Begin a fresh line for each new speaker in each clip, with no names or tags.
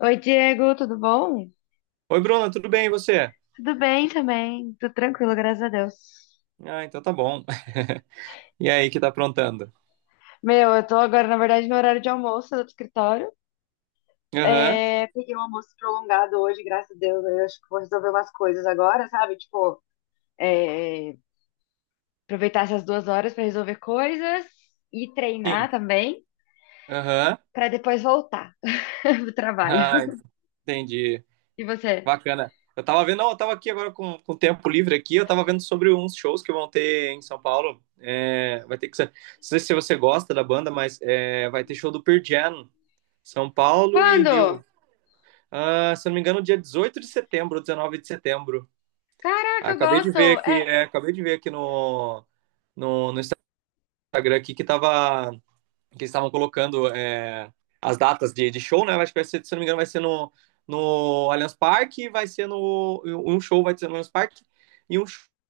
Oi, Diego, tudo bom?
Oi, Bruna, tudo bem e você?
Tudo bem também, tudo tranquilo, graças a Deus.
Ah, então tá bom. E aí, que tá aprontando?
Meu, eu tô agora, na verdade, no horário de almoço do escritório.
Aham,
É, peguei um almoço prolongado hoje, graças a Deus. Eu acho que vou resolver umas coisas agora, sabe? Tipo, é, aproveitar essas 2 horas pra resolver coisas e
sim.
treinar também,
Aham.
pra depois voltar pro trabalho.
Ah, entendi.
E você?
Bacana. Eu tava vendo, não, eu tava aqui agora com tempo livre aqui, eu tava vendo sobre uns shows que vão ter em São Paulo. É, vai ter que ser, não sei se você gosta da banda, mas vai ter show do Pearl Jam, São Paulo e Rio.
Quando?
Ah, se eu não me engano, dia 18 de setembro, ou 19 de setembro.
Caraca,
Ah,
eu
acabei de
gosto!
ver aqui, acabei de ver aqui no, no Instagram aqui que tava. Que eles estavam colocando as datas de show, né? Acho que vai ser, se não me engano, vai ser no, Allianz Parque, vai ser no. Um show vai ser no Allianz Parque e um show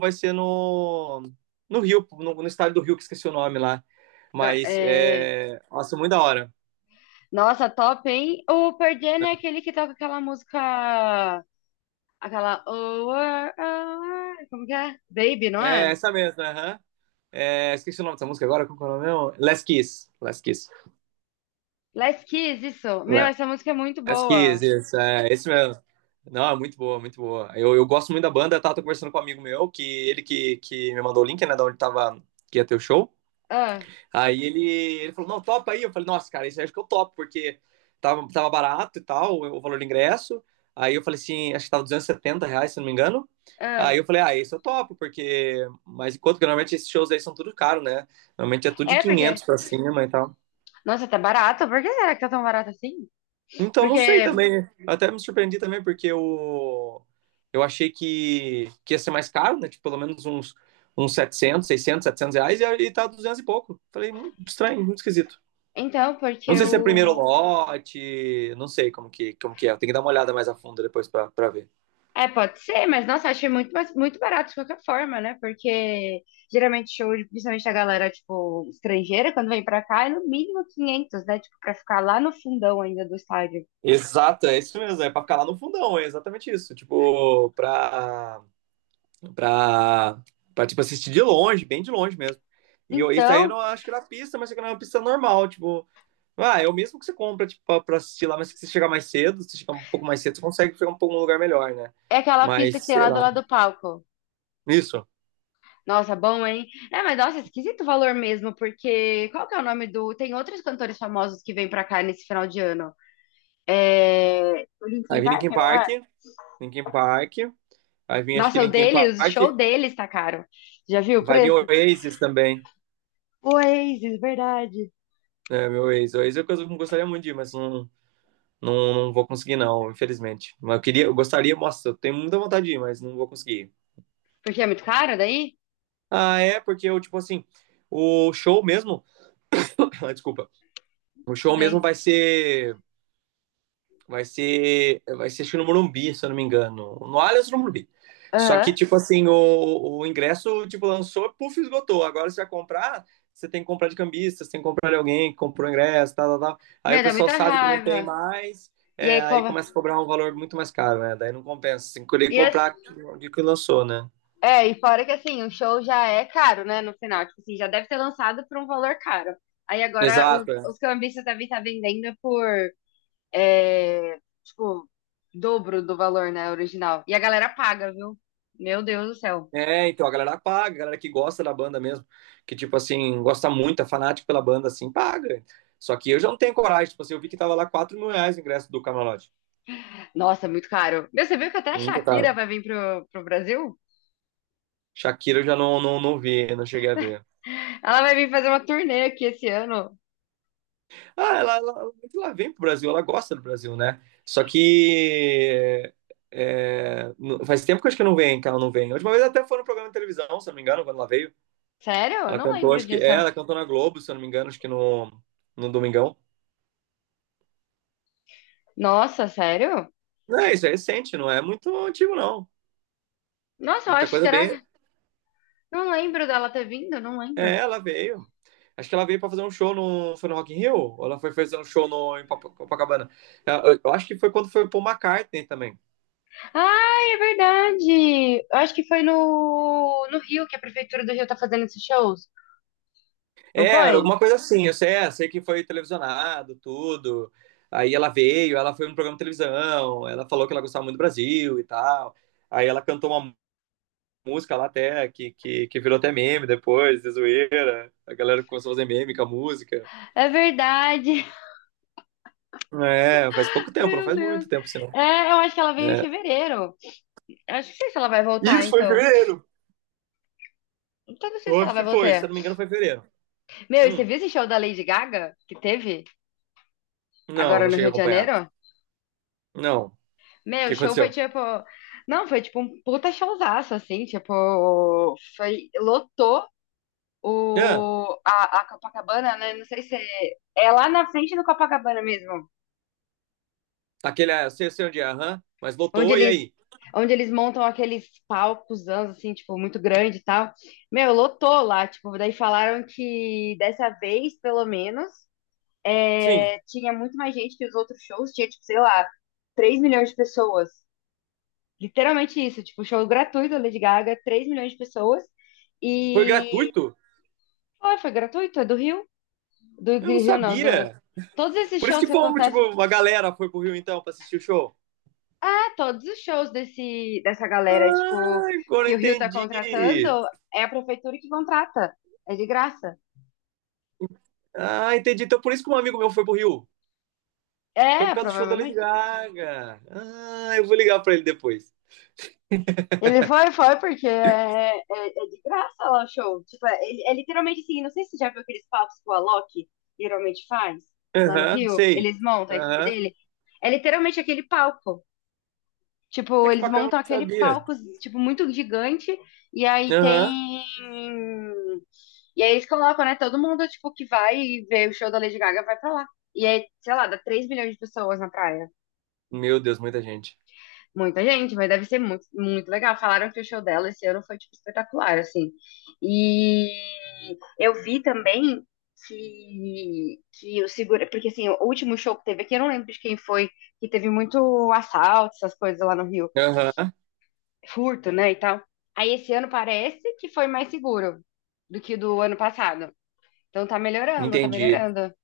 vai ser no, no, Rio, no estádio do Rio, que esqueci o nome lá.
ga-
Mas
é,
é. Nossa, muito da hora.
Nossa, top, hein? O Pearl Jam é aquele que toca aquela música. Aquela. Oh, oh, oh, oh, como que é? Baby, não
É
é?
essa mesmo, aham. É, esqueci o nome dessa música agora, qual que é o nome mesmo? Last Kiss. Last Kiss.
Last Kiss, isso. Meu, essa música é muito
As Kiss,
boa.
isso, é, esse mesmo. Não, é muito boa, muito boa. Eu gosto muito da banda, tá? Tô conversando com um amigo meu, que ele que me mandou o link, né, da onde tava, que ia ter o show.
Ah,
Aí ele falou, não, topa aí. Eu falei, nossa, cara, isso aí acho que eu topo, porque tava barato e tal, o valor do ingresso. Aí eu falei assim, acho que tava R$ 270, se não me engano. Aí
ah.
eu falei, ah, esse eu topo, porque. Mas enquanto que normalmente esses shows aí são tudo caro, né? Normalmente é tudo de
É porque.
500 pra cima e tal.
Nossa, tá barato? Por que será que tá tão barato assim?
Então, não sei
Porque.
também. Até me surpreendi também, porque eu achei que ia ser mais caro, né? Tipo, pelo menos uns 700 600 700 reais, e tá 200 e pouco. Falei, muito estranho, muito esquisito.
Então, porque
Não sei se é primeiro
o.
lote, não sei como que é. Tem que dar uma olhada mais a fundo depois pra ver.
É, pode ser, mas nossa, achei muito, muito barato de qualquer forma, né? Porque geralmente show, principalmente a galera, tipo, estrangeira, quando vem pra cá, é no mínimo 500, né? Tipo, pra ficar lá no fundão ainda do estádio.
Exato, é isso mesmo. É pra ficar lá no fundão, é exatamente isso. Tipo, pra, pra tipo, assistir de longe, bem de longe mesmo. Isso aí eu
Então,
não acho que era pista, mas isso aqui era uma pista normal, tipo. Ah, é o mesmo que você compra, tipo, pra assistir lá, mas se você chegar mais cedo, se você chegar um pouco mais cedo, você consegue chegar um pouco um lugar melhor, né?
é aquela pista que
Mas,
tem
sei
lá do
lá.
lado do palco.
Isso.
Nossa, bom, hein? É, mas nossa, é esquisito o valor mesmo, porque qual que é o nome do. Tem outros cantores famosos que vêm pra cá nesse final de ano. É. O
Aí
Linkin
vem
Park,
Linkin
não
Park,
é?
Linkin Park. Aí vem, acho que
Nossa, o
Linkin
dele,
Park.
o show deles tá caro. Já viu o
Vai vir
preço?
Oasis também.
O Oasis, verdade.
É, meu Oasis. Oasis é uma coisa que eu gostaria muito de ir, mas não, não, não vou conseguir, não, infelizmente. Mas eu queria, eu gostaria, nossa, eu tenho muita vontade de ir, mas não vou conseguir.
Porque é muito caro daí?
Ah, é, porque eu, tipo assim, o show mesmo. Desculpa. O
Tudo
show mesmo
bem.
vai ser acho que no Morumbi, se eu não me engano. No Allianz ou no Morumbi. Só que,
Aham.
tipo assim, o ingresso, tipo, lançou, puf, esgotou. Agora você vai comprar, você tem que comprar de cambista, você tem que comprar de alguém que comprou o ingresso, tal, tal, tal. Aí o
Meu, dá
pessoal
muita
sabe que não tem
raiva.
mais,
E aí,
aí
como.
começa a cobrar um valor muito mais caro, né? Daí não compensa. Você tem que
E assim,
comprar de que lançou, né?
é, e fora que assim, o show já é caro, né? No final, tipo assim, já deve ter lançado por um valor caro. Aí agora os,
Exato, é.
os cambistas devem estar vendendo por, é, tipo, dobro do valor, né? Original. E a galera paga, viu? Meu Deus do céu.
É, então a galera paga, a galera que gosta da banda mesmo, que tipo assim, gosta muito, é fanático pela banda, assim, paga. Só que eu já não tenho coragem, tipo assim, eu vi que tava lá R$ 4.000 o ingresso do camarote.
Nossa, é muito caro. Meu, você viu que até a
Muito
Shakira
caro.
vai vir pro Brasil?
Shakira eu já não vi, não cheguei a ver.
Ela vai vir fazer uma turnê aqui esse ano.
Ah, ela vem pro Brasil, ela gosta do Brasil, né? Só que faz tempo que eu acho que não vem, que ela não vem. A última vez até foi no programa de televisão, se eu não me engano, quando ela veio.
Sério? Eu
Ela
não
cantou,
lembro
acho que
disso.
ela cantou na Globo, se eu não me engano, acho que no Domingão.
Nossa, sério?
Não, isso é recente, não é muito antigo, não.
Nossa, eu
Muita
acho que
coisa
será
bem.
que. Não lembro dela ter vindo, não lembro.
É, ela veio. Acho que ela veio pra fazer um show no. Foi no Rock in Rio? Ou ela foi fazer um show no, em Copacabana? É, eu acho que foi quando foi o Paul McCartney também.
Ai, é verdade! Eu acho que foi no Rio que a Prefeitura do Rio tá fazendo esses shows,
É,
não
era
foi?
alguma coisa assim. Eu sei, sei que foi televisionado, tudo. Aí ela veio, ela foi no programa de televisão, ela falou que ela gostava muito do Brasil e tal. Aí ela cantou uma música lá até, que virou até meme depois, de zoeira. A galera começou a fazer meme com a música.
É verdade!
É, faz pouco tempo, não
Meu
faz
Deus!
muito tempo, assim,
É, eu acho que ela veio em
é.
fevereiro. Eu acho que não sei se ela vai voltar,
Isso foi em
então.
fevereiro.
Então, não sei
Eu
se ela
acho
vai
que foi, se eu
voltar.
não me engano, foi em fevereiro.
Meu, e você
Hum.
viu esse show da Lady Gaga que teve
Não,
agora
não
no
cheguei a
Rio de
acompanhar.
Janeiro?
Não. O
Meu,
que
o show foi
aconteceu?
tipo. Não, foi tipo um puta showzaço, assim, tipo, foi, lotou
Ah,
a Copacabana, né? Não sei se é lá na frente do Copacabana mesmo,
aquele, sei onde é, aham, mas
onde
voltou, e
eles,
aí?
onde eles montam aqueles palcos, assim, tipo, muito grande e tal. Meu, lotou lá, tipo, daí falaram que dessa vez, pelo menos,
Sim.
é, tinha muito mais gente que os outros shows, tinha, tipo, sei lá, 3 milhões de pessoas. Literalmente isso, tipo, show gratuito da Lady Gaga, 3 milhões de pessoas.
Foi
E
gratuito?
foi gratuito, é do
Eu não
Rio não, do,
sabia.
todos esses
Por isso
shows
que
que
fomos, tipo,
acontecem
uma galera foi pro Rio então pra assistir o show.
todos os shows desse, dessa galera, tipo,
Ah, agora
que
eu
o Rio tá
entendi.
contratando, é a prefeitura que contrata. É de graça.
Ah, entendi. Então por isso que um amigo meu foi pro Rio. Foi
É,
por causa do show da Lady
provavelmente.
Gaga. Ah, eu vou ligar pra ele depois.
Ele foi, porque é de graça lá o show. Tipo, é literalmente assim, não sei se você já viu aqueles palcos que o Alok geralmente faz lá no
Aham,
Rio.
sei.
Eles montam a equipe
Aham.
dele. É literalmente aquele palco.
É
Tipo,
que
eles
bacana, eu não
montam aquele
sabia.
palco, tipo, muito gigante, e aí
Aham.
tem. E aí eles colocam, né? Todo mundo, tipo, que vai ver o show da Lady Gaga vai pra lá. E aí, sei lá, dá 3 milhões de pessoas na praia.
Meu Deus, muita gente.
Muita gente, mas deve ser muito, muito legal. Falaram que o show dela esse ano foi, tipo, espetacular, assim. E eu vi também que o segura... Porque, assim, o último show que teve aqui, eu não lembro de quem foi, que teve muito assalto, essas coisas lá no Rio.
Aham,
Furto, né, e tal. Aí esse ano parece que foi mais seguro do que o do ano passado. Então tá melhorando, tá
entendi.
melhorando.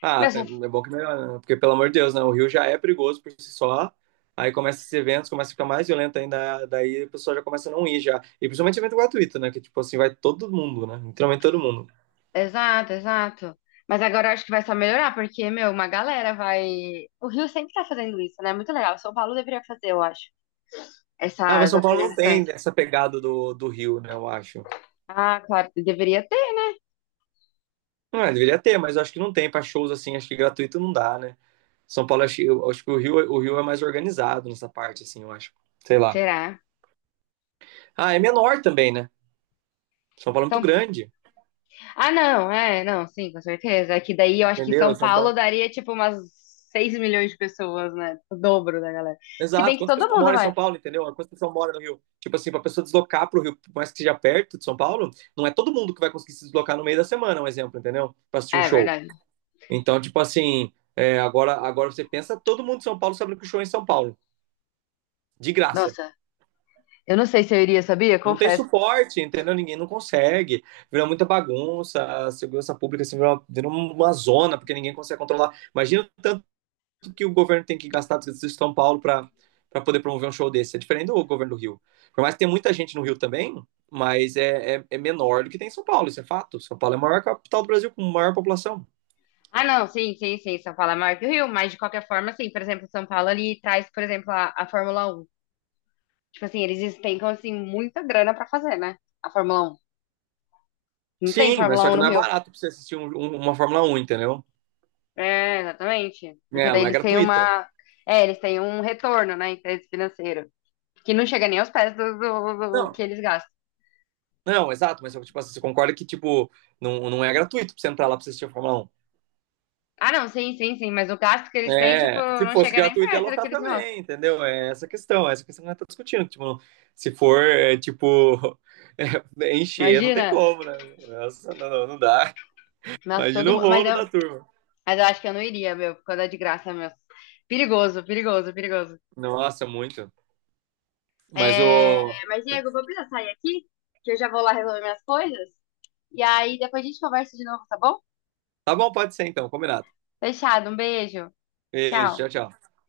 Ah,
Meu,
é bom que melhora, né? Porque, pelo amor de Deus, né? O Rio já é perigoso por si só. Aí começa esses eventos, começa a ficar mais violento ainda. Daí a pessoa já começa a não ir já. E principalmente evento gratuito, né? Que, tipo assim, vai todo mundo, né? Literalmente todo mundo.
exato, exato. Mas agora eu acho que vai só melhorar, porque, meu, uma galera vai. O Rio sempre tá fazendo isso, né? Muito legal. São Paulo deveria fazer, eu acho,
Ah, mas
essas
São Paulo não
apresentações.
tem essa pegada do Rio, né? Eu acho.
Ah, claro, deveria ter.
Ah, deveria ter, mas eu acho que não tem. Pra shows, assim, acho que gratuito não dá, né? São Paulo, acho, eu acho que o Rio é mais organizado nessa parte, assim, eu acho. Sei lá.
Será?
Ah, é menor também, né? São Paulo é muito
São...
grande.
Ah, não, é, não, sim, com certeza. É que daí eu acho que
Entendeu?
São
São
Paulo
Paulo.
daria, tipo, umas 6 milhões de pessoas, né? O dobro da galera. Se bem
Exato.
que
Quantas
todo
pessoas
mundo
moram em
vai.
São Paulo, entendeu? Quantas pessoas moram no Rio? Tipo assim, pra pessoa deslocar pro Rio, por mais que seja perto de São Paulo, não é todo mundo que vai conseguir se deslocar no meio da semana, um exemplo, entendeu? Pra assistir um
É
show.
verdade.
Então, tipo assim, agora você pensa, todo mundo de São Paulo sabe que o show é em São Paulo. De graça.
Nossa, eu não sei se eu iria, sabia?
Não tem
Confesso.
suporte, entendeu? Ninguém não consegue. Virou muita bagunça, a segurança pública assim, virou uma zona, porque ninguém consegue controlar. Imagina o tanto que o governo tem que gastar do Distrito de São Paulo para poder promover um show desse. É diferente do governo do Rio. Por mais que tenha muita gente no Rio também, mas é menor do que tem em São Paulo, isso é fato. São Paulo é a maior capital do Brasil com maior população.
Ah, não, sim, sim, sim. São Paulo é maior que o Rio, mas de qualquer forma, assim, por exemplo, São Paulo ali traz, por exemplo, a Fórmula 1. Tipo assim, eles despencam, assim, muita grana pra fazer, né? A Fórmula 1. Não tem
Sim, mas
Fórmula
só
Um
que
no
não é
Rio.
barato pra você assistir uma Fórmula 1, entendeu?
É, exatamente. Porque
É,
daí
não é
eles têm
gratuita.
uma. É, eles têm um retorno, né, em termos financeiro. Que não chega nem aos pés do, do
Não,
que eles gastam.
não, exato, mas tipo, assim, você concorda que tipo, não, não é gratuito pra você entrar lá pra você assistir a Fórmula 1?
Ah, não, sim, sim, sim. Mas o gasto que eles têm, tipo,
É, se
não
fosse
chega nem
gratuito, ia
perto do que
lotar
eles gastam.
também, entendeu? É essa questão que nós estamos discutindo. Tipo, se for, tipo, encher, não tem
Imagina.
como, né? Nossa, não, não, não dá.
Nossa,
Imagina
todo
o
mundo.
rolo da turma.
Mas eu acho que eu não iria, meu, quando é de graça, meu. Perigoso, perigoso, perigoso.
Nossa, muito. Mas
É,
o.
mas, Diego, eu vou precisar sair aqui, que eu já vou lá resolver minhas coisas. E aí depois a gente conversa de novo, tá bom?
Tá bom, pode ser então, combinado.
Fechado, um beijo. Tchau.
Beijo, tchau, tchau.